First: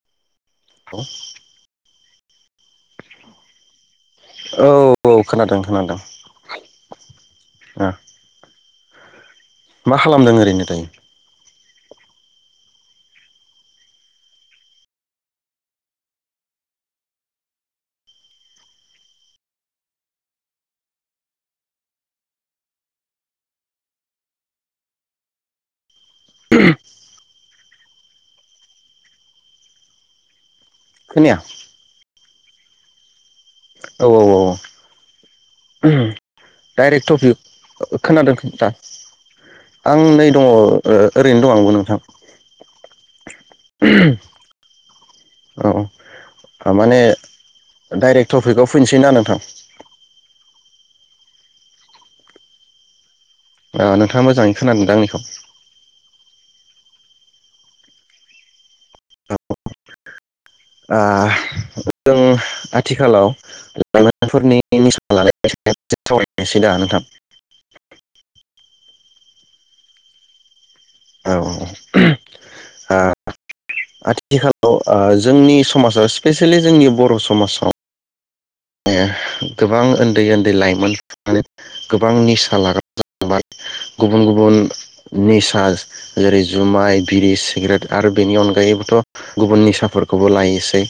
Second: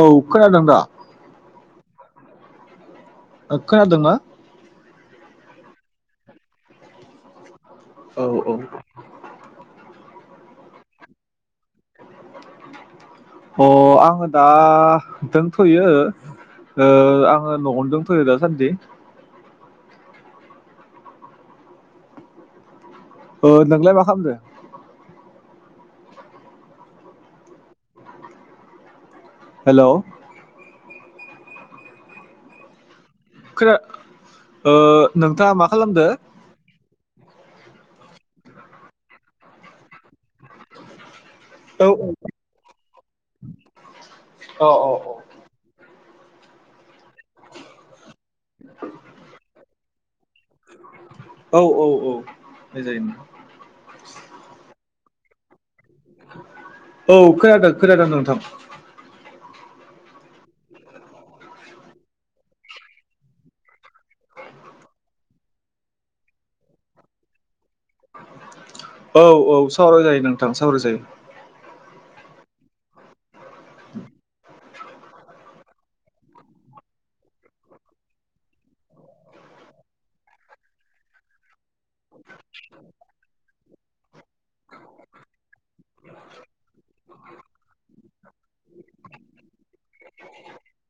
औ खोनादों दा औ आसा खोनादोंना औ खोनादों खोनादों ओ औ औ मा खालामदों ओरैनो दायो अ आङो दा दोंथोयो ओ आङो न आवनो दोंथोयो दासान्दि नोंलाय मा खालामदों [inaudible] हेलौ खोनाया खोना औ औ ओ नोंथाङा मा खालामदो डाइरेक्ट टपिक खोनादों खथा आं नै दङ ओरैनो दं आंबो औ नोंथां औ अ अ औ माने डाइरेक्ट टपिकआव फैनोसै ना नोंथां औ औ औ फैजायो ओ नोंथाङा मोजाङै खोनादोंदा आंनिखौ औ खोनादों खोनादों नोंथां आ जों आथिखालाव लाइमोनफोरनि निसा लानाय सावरायनोसै दा नोंथां औ औ सावराय जायो नोंथां सावराय जायो। औ औ आ आथिखालाव आ जोंनि समाजाव स्पेसियेलि जोंनि बर' समाजाव गोबां ओन्दै ओन्दै लाइमोन गोबां निसा लाग्रा जालांबाय गुबुन गुबुन निसा जेरै जुमाइ बिरि सिगारेट आरो बेनि अनगायै बोथ' गुबुन निसाफोरखौबो लायसै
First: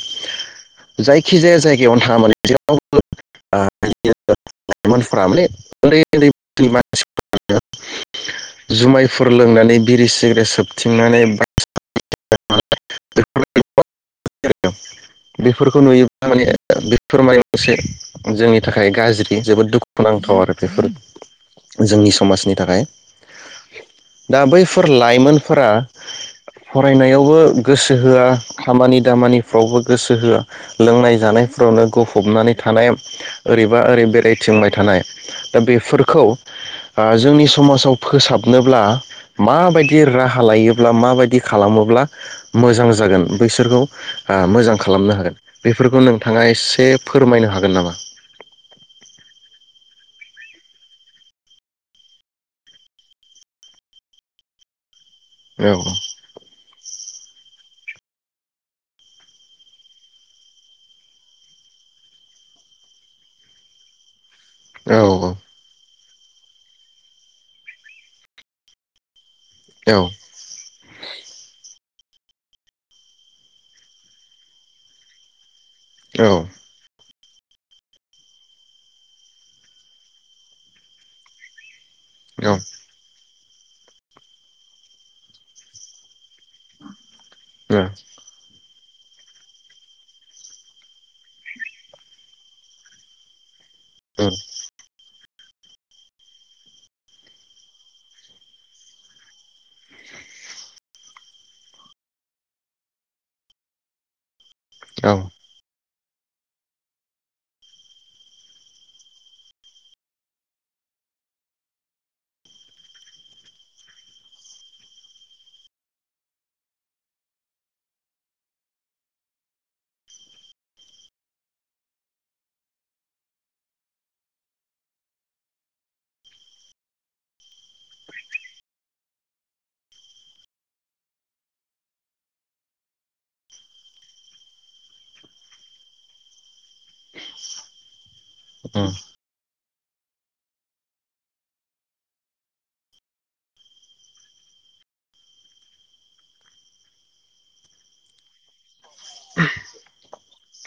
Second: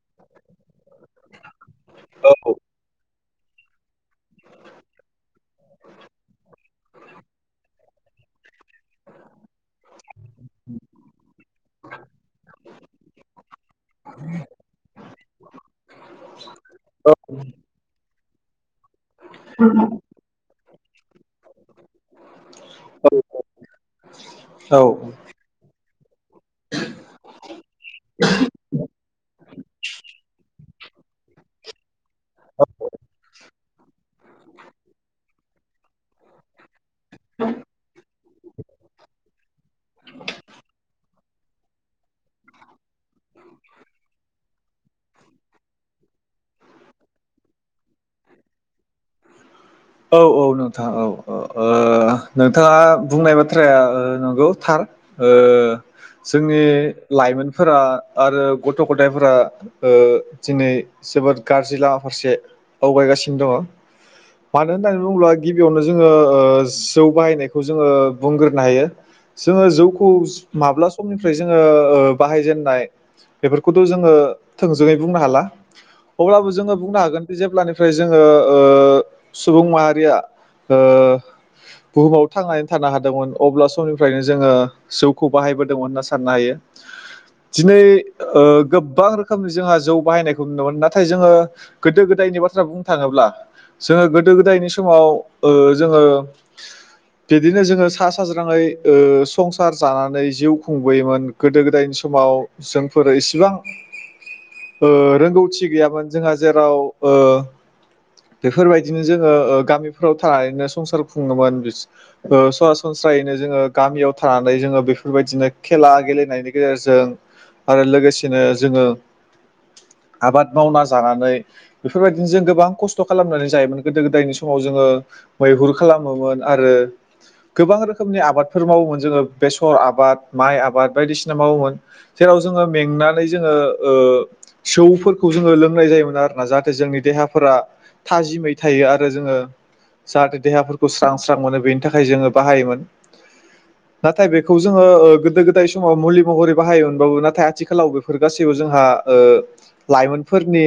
जायखि जाया जायगायावनो थाङा मानोे जेरावबो [unintelligible] लाइमोनफोरा माने उन्दै उन्दै मानसि जुमायफोर लोंनानै बिरि सिग्रेट सोबथिंनानै बा [inaudible] बेफोर खौ नुयो माने बेफोर माने मोनसे जोंनि थाखाय गाज्रि जोबोद दुखुुनांथाव आरो बेफोर जोंनि समाजनि थाखाय दा औ बैफोर औ लाइमोनफोरा फरायनायावबो गोसो होआ खामानि दामानिफ्रावबो गोसो होआ लोंनाय जानायफोरावनो गफ फबनानै थानाय एरै बा ओरै बेरायथिंबाय थानाय दा बेफोरखौ ओ जोंनि समाजाव फोसाबनोब्ला माबायदि राहा लायोब्ला माबायदि खालामोब्ला मोजां जागोन बैसोरखौ ओ मोजां खालामनो हागोन बेफोरखौ नोंथाङा एसे फोरमायनो हागोन नामा औ औ नोंथाङा औ ओ नोंथाङा बुंनाय बाथ्राया नंगौ थार ओ औ जोंनि लाइमोनफोरा आरो गथ' गथायफोरा ओ दिनै जोबोद गाज्रि लामा फारसे आवगायगासिनो दङ मानो औ होननानै बुङोब्ला गिबियावनो जों ओ ओ जौ बाहायनायखौ जोङो बुंग्रोनो हायो जोङो औ जौखौ माब्ला समनिफ्राय जोङो ओ बाहायजेननाय बेफोरखौथ' जोङो थोंजोङै बुंनो हाला अब्लाबो जोङो बुंनो हागोन जेब्लानिफ्राय जोङो ओ सुबुं माहारिया ओ बुहुमाव औ थांनानै थानो हादोंमोन अब्ला समनिफ्रायनो जोङो जौखौ बाहायबोदोंमोन होनना सान साननो हायो औ दिनै गोब गोबां रोखोमनि जोंहा जौ बाहायनायखौ नुनो मोनो नाथाय जोङो गोदो गोदायनि बाथ्रा बुंनो थाङोब्ला जोङो गोदो गोदायनि समाव ओ जोङो बिदिनो जोङो सा साज्राङै ओ संसार जानानै जिउ खुंबोयोमोन गोदो गोदायनि समाव जोंफोर इसिबां ओ औ रोंगौथि गैयामोन जोंहा जेराव ओ बेफोर बेफोरबायदिनो जोङो ओ गामिफोराव थानानैनो संसार खुङोमोन ओ सरासनस्रायैनो जोङो गामियाव थानानै जोङो बेफोरबायदिनो खेला गेलेनायनि गेजेरजों आरो लोगोसेनो जोङो आबाद मावना जानानै बेफोर बायदिनो जों गोबां खस्थ' खालामनानै जायो मोन गोदो गोदायनि समाव जोङो मैहुर खालामोमोन आरो गोबां रोखोमनि आबादफोर मावोमोन जोङो बेसर आबाद माइ आबाद बायदिसिना मावोमोन जेराव जोङो मेंनानै जोङो ओ जौफोरखौ जोङो लोंनाय जायोमोन आरोना जाहाथे जोंनि देहाफोरा थाजिमै थायो आरो जोङो जाहाथे देहाफोरखौ स्रां स्रां मोनो बेनि थाखाय जोङो बाहायोमोन नाथाय बेखौ जोङो ओ गोदो गोदाय समाव मुलि महरै बाहायोमोनबाबो नाथाय आथिखालाव बेफोर गासैबो जोंहा ओ लाइमोनफोरनि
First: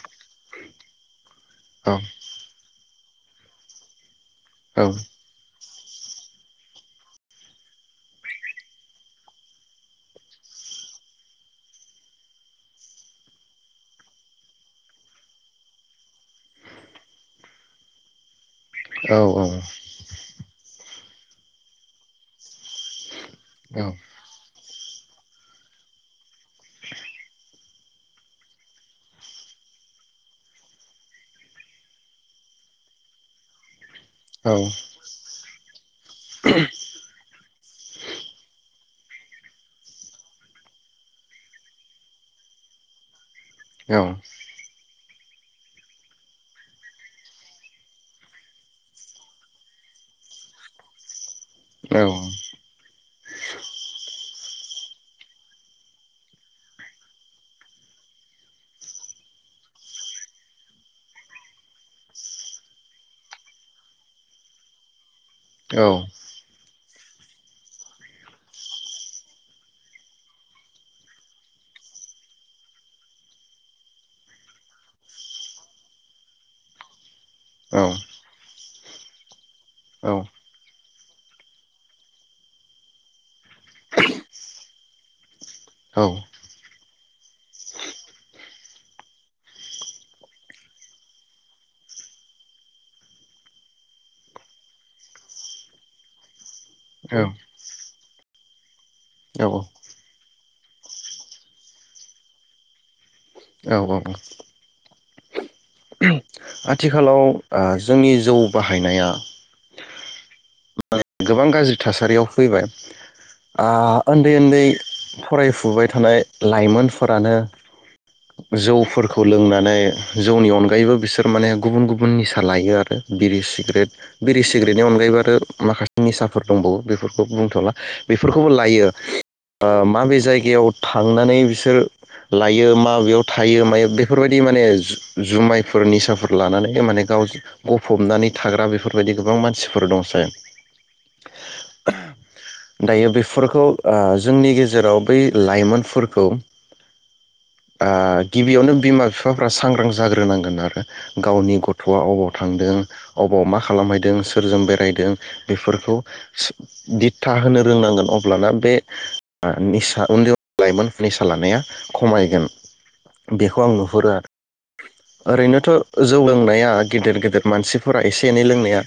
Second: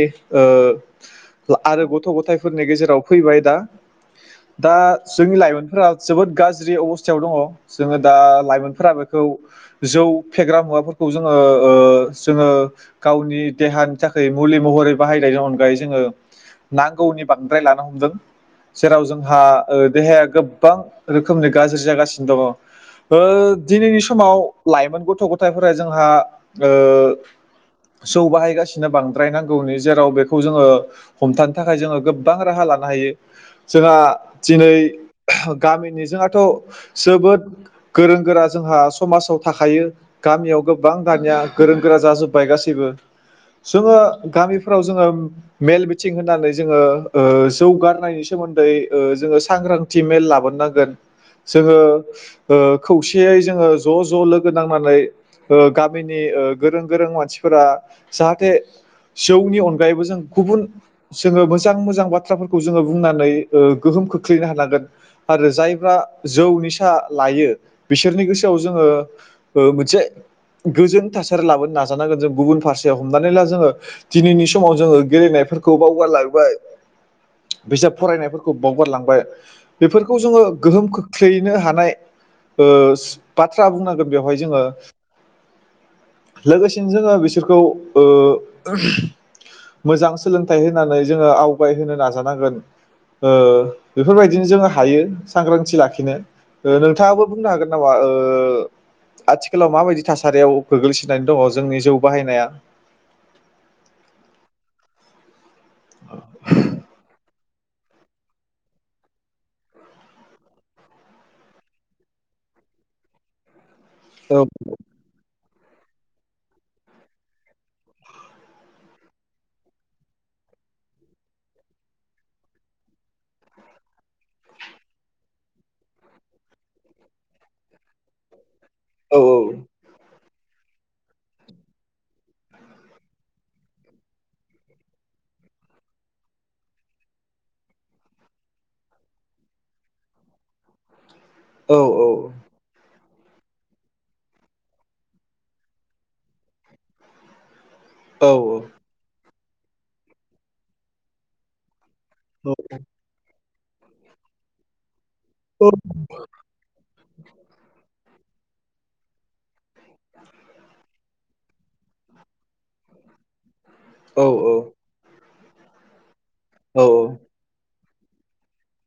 आरो ओ औ गथ' गथायफोरनि गेजेराव फैबाय दा दा जोंनि लाइमोन फोर जोबोद गाज्रि अबस्थायाव दङ जोङो दा लाइमोनफोरा बेखौ जौ फेग्रा मुवाफोरखौ जोङो ओ जोङो ओ गावनि देहानि थाखाय मुलि महरै बाहायनायनि अनगायै जोङो नांगौनि बांद्राय लानो हमदों जेराव औ जोंहा देहाया ओ गो गोबां रोखोमनि गाज्रि जागासिनो दङ ओ दिनैनि समाव लाइमोन गथ' गथायफोरा जोंहा ओ जौ बाहायगासिनो बांद्राय नांगौनि जेराव बेखौ जोङो हमथानो थाखाय जोङो गोबां राहा लानो हायो जोंहा दिनै गामिनि जोंहाथ' जोबोद गोरों गोरा जोंहा समाजाव थाखायो गामियाव गोबां दानिया गोरों गोरा जाजोब्बाय गासैबो औ जोङो गामिफ्राव जोङो मेल मिथिं होननानै जोङो ओ जौ गारनायनि सोमोन्दै जोङो सांग्रांथि मेल लाबोनोनांगोन जोङो औ खौसेयै ओ जोङो ज' ज' लोगो नांनानै गामिनि गोरों गोरों मानसिफोरा जाहाथे जौनि अनगायैबो जों गुबुन जोङो मोजां मोजां बाथ्राफोरखौ जोङो बुंनानै ओ गोहोम खोख्लैनो हानांगोन आरो औ जायफ्रा जौ निसा लायो बिसोरनि गोसोआव जोङो मोनसे गोजोन थासारि लाबोनो नाजानांगोन जों गुबुन फारसेायाव हमनानै ला जोङो दिनैनि समाव जोङो गेलेनायफोरखौ खौ बावगारलांबाय औ बिजाब फरायनाय बावगारलांबाय औ बेफोरखौ जोङो गोहोम खोख्लैनो हानाय ओ बाथ्रा बुंनांगोन बेवहाय जों लोगोसेनो जोङो बिसोरखौ ओ मोजां सोलोंथाइ होनानै जोङो आवगाय होनोनो नाजानांगोन ओ बेफोरबायदिनो जोङो हायो सांग्रांथि लाखिनो ओ औ नोंथाङाबो बुंनो हागोन नामा ओ औ आथिखालाव माबायदि थासारियाव गोग्लैसनोनानै दङ जोंनि जौ बाहायनाया औ आथिखालाव ओ जोंनि जौ बाहायनाया गोबां गाज्रि थासारियाव फैबाय ओ उन्दै औ उन्दै फराय फुबाय थानाय लाइमोनफोरानो जौफोरखौ लोंनानै जौनि अनगायैबो बिसोर माने गुबुन गुबुन निसा लायो आरो बिरि सिग्रेट बिरि सिग्रेटनि अनगायैबो आरो माखासे निसाफोर दंबावो बेफोरखौ बुंथ'ला बेफोरखौबो ला रो औ ओ माबे जायगा बेयाव थांनानै बिसोर लायो माबेयाव थायो म बेफोरबायदि माने जुमायफोर निसाफोर लानानै माने गाव गफबनानै थाग्रा बेफोरबायदि गोबां मानसिफोर दंसाय औ औ फोरखौ ओ जोंनि गेजेराव बै लाइमोनफोरखौ ओ औ गिबियावनो बिमा बिफा बिफाफ्रा सांग्रां जाग्रोनांगोन आरो गावनि गथ' थ'आ अबाव थांदों अबाव मा खालामहैदों सोरजों बेरायदों बेफोरखौ स दिथा होनो रोंनांगोन अ ब्लाना बे आ निसा उन्दै उन्दै लाइमोन [inaudible] सा लानाया खमायगोन बेखौ आं नुहुरो आरो ओरैनोथ' [unintelligible] जौ लोंनाया गेदेर गेदेर मानसिफ फोरा एसे एनै लोंनाया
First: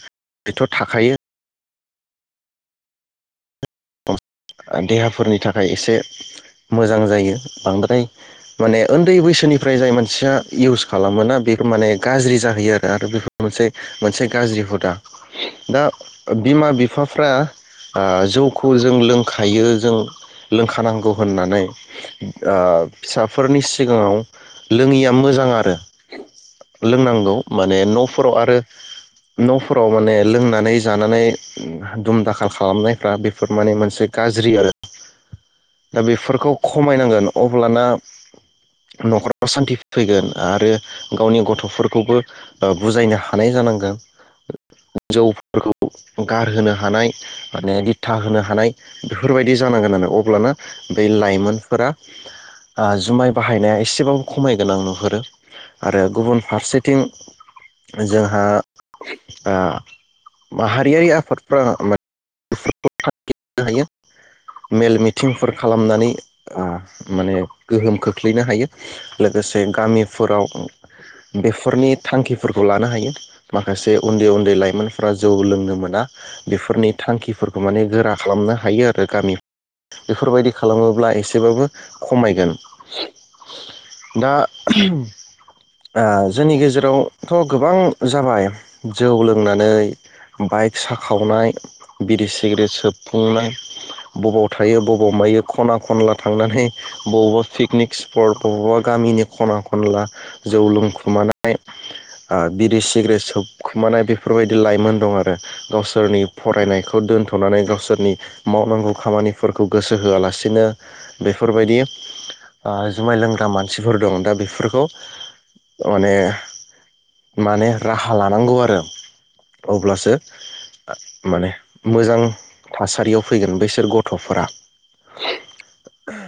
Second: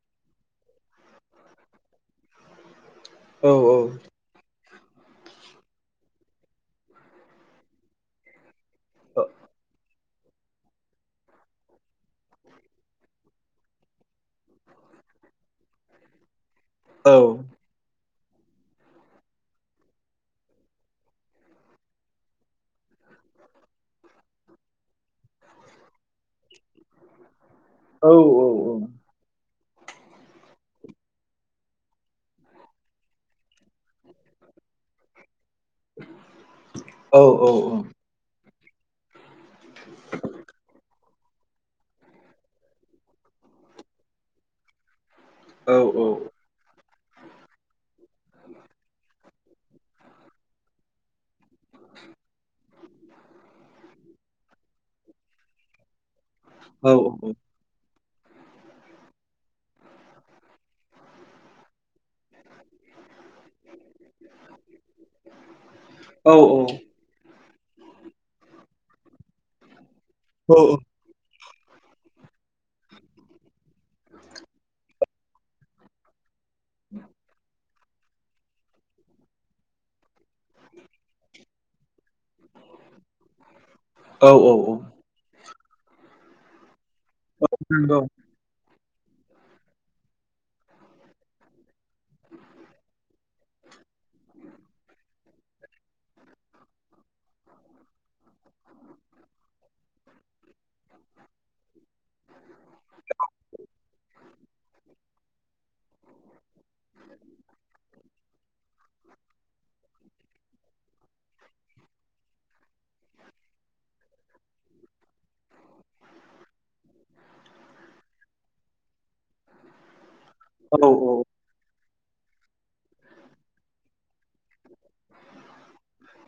बेथ' थाखायो औ औ आ देहाफोरनि थाखाय एसे मोजां जायो बांद्राय माने उन्दै बैसोनिफ्राय जाय मान सिया इउस खालामो ना बेफोर माने गाज्रि जाहैयो आरो आरो बेफोर मोनसे मोनसे गाज्रि हुदा दा बिमा बिफाफ्रा आ जौ खौ जों लोंखायो जों लोंखानांगौ होननानै ओ फिसाफोरनि सिगाङाव लोङि याम मोजां आरो। लोंनांगौ माने न'फोराव आरो न'फोराव माने लोंनानै जानानै दुम दाखाल खालामनायफ्रा बे फोर माने मोनसे गाज्रि आरो दा बेफोरखौ खमायनांगोन अब्लाना न'खर असान्थि फैगोन आरो गावनि गथ'फोरखौबो ओ बुजायनो हानाय जानांगोन। जौफोरखौ गारहोनो हानाय माने दि थाहोनो हानाय बेफोरबायदि जानांगोन आनो अब्लानो बे लाइमोनफोरा आ जुमाय बाहायनाया एसेबाबो खमाय गोनां नुहुरो आरो गुबुन फारसेथिं जोंहा आ माहारियारि आफादफ्रा मा [inaudible] [unintelligible] हायो मेल मिटिंफोर खालामनानै आ माने गोहोम खोख्लैनो हायो लोगोसे गामि फोराव बेफोरनि थांखिफोरखौ लानो हायो माखासे उन्दै उन्दै लाइमोनफ्रा जौ लोंनो मोना बेफोरनि थांखिफोर खौ माने गोरा खालामनो हायो आरो गामि बेफोरबायदि खालामोब्ला एसेबाबो खमायगोन औ दा औ आ जोंनि गेजेराव थ' गोबां नंगौ जाबाय जौ लोंनानै बाइक साखावनाय बिरि सि सिग्रेद सोबफुंनाय बबाव थायो बबाव मायो खना खनला थांनानै बबावबा पिकनिक स्पट बबावबा गामिनि खना खनला जौ लोंखुमानाय आ बिरि सिग्रे सोबखुमानाय बेफोरबायदि लाइमोन दं आरो गावसोरनि फरायनायखौ दोनथ' गावसोरनि मावनांगौ खामानिफोरखौ गोसो होआलासिनो बेफोरबायदि आ जुमाय लोंग्रा मानसिफोर दं दा बे बेफोरखौ माने माने राहा लानांगौ आरो अब्लासो माने मोजां थासारियाव फैगोन बैसोर गथ'फोरा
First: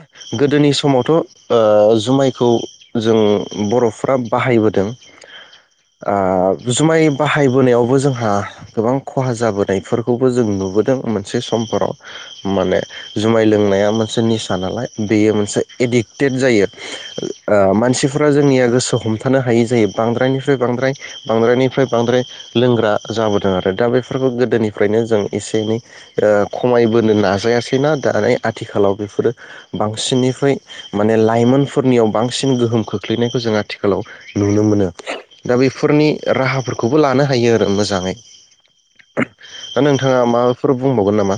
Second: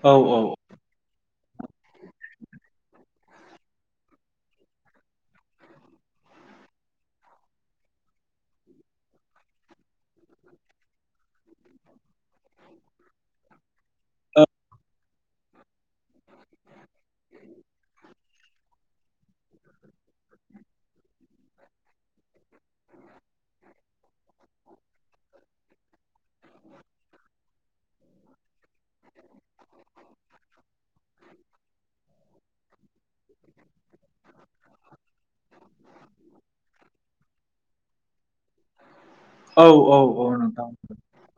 औ गोदोनि समावथ' ओ जुमायखौ जों बर'फ्रा बाहायबोदों ओ जुमाय बाहायबोनायावबो जोंहा गोबां खहा जाबोनायफोरखौबो जों नुबोदों [unintelligible] मोनसे समफोराव माने जुमाय लोंनाया मोनसे निसा नालाय बेयो मोनसे एडिक्टेड जायो ओ मानसिफोरा जोंनिया गोसो हमथानो हायै जायो बांद्रायनिफ्राय बांद्राय बांद्रायनिफ्राय बांद्राय लोंग्रा जाबोदों आरो दा बेफोरखौ गोदोनिफ्रायनो जों एसे एनै ओ खमायबोनो नाजायासैना दानाय आथिखालाव बेफोरो बांसिननिफ्राय माने लाइमोनफोरनियाव बांसिन गोहोम खोख्लैनायखौ जों आथिखालाव नुनो मोनो दा बेफोरनि राहाफोरखौबो लानो हायो आरो मोजाङै औ दा नोंथाङा औ मा नोंथां बुंबावगोन नामा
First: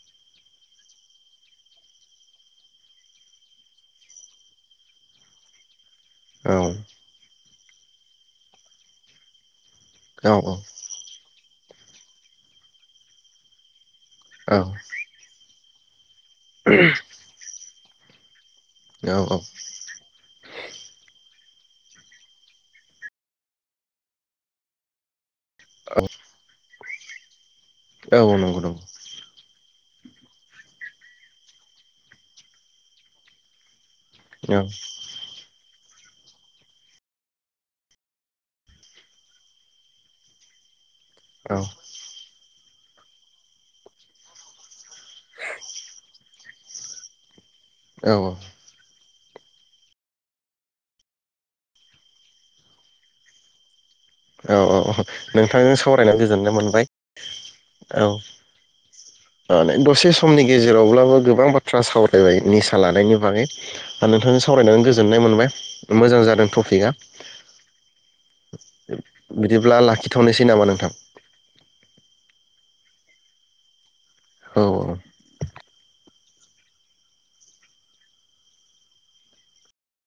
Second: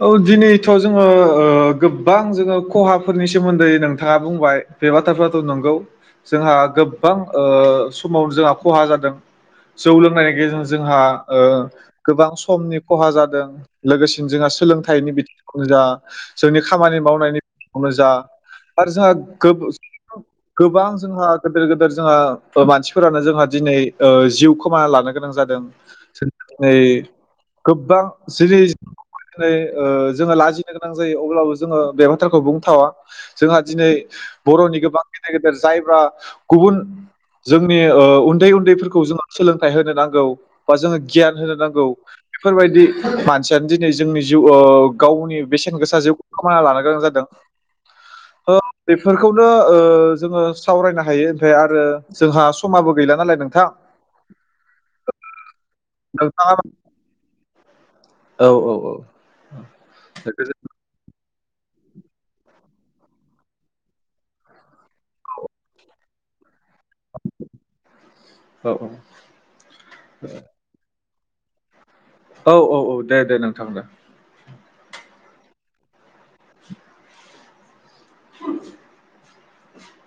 औ दिनैथ' जोङो ओ गोबबां जोङो खहाफोरनि सोमोन्दै नोंथाङा बुंबाय बे बाथ्रा फ्राथ' नंगौ जोंहा औ गोबबां ओ समावनो जोंहा खहा जादों जौ लोंनायनि औ गेजेरजों जोंहा ओ गोबां समनि खहा जादों लोगोसेनो औ सोलोंथाइनि बिथिंखौनो जा जोंनि खामानि मावनायनि आवनो जा आरो जोंहा औ औ गोबां जोंहा गोदोर गोदोर जोंहा मानसिफोरानो जोंहा दिनै ओ जिउ खोमाना लानो गोनां जादों दों [unintelligible] नै गोबबां औ नंगौ सिरि नंगौ ओ जोङो लाजिनो गोनां जायो अब्लाबो जोङो बे बाथ्राखौ बुंथावा जोंहा दिनै औ बर'नि गोबां गेदेर गेदेर जायबा गुबुन जोंनि ओ उन्दै उन्दैफोरखौ जोङो सोलोंथाइ होनो नांगौ बा जोङो गियान होनो औ नांगौ बेफोरबायदि मानसियानो दिनै जोंनि जिउ ओ गावनि बेसेन गोसा जिउखौ खोमाना लानो गोनां जादों औ औ ओ बेफोरखौनो ओ जोङो सावरायनो हायो ओमफ्राय आरो जोंहा समाबो गैला नालाय नोंथां औ औ औ नोंथांजों सावरायनानै गोजोननाय नोंथाङा मोनबाय औ माने दसे समनि गेजेरावब्लाबो गोबां बाथ्रा सावरायबाय निसा लानायनि बागै आरो नोंथांजों सावरायनानै गोजोननाय मोनबाय मोजां जादों थ टफिक आ बिदिब्ला लाखिथ'नोसै नामा नोंथां औ औ औ दे दे नोंथां दे औ औ [inaudible]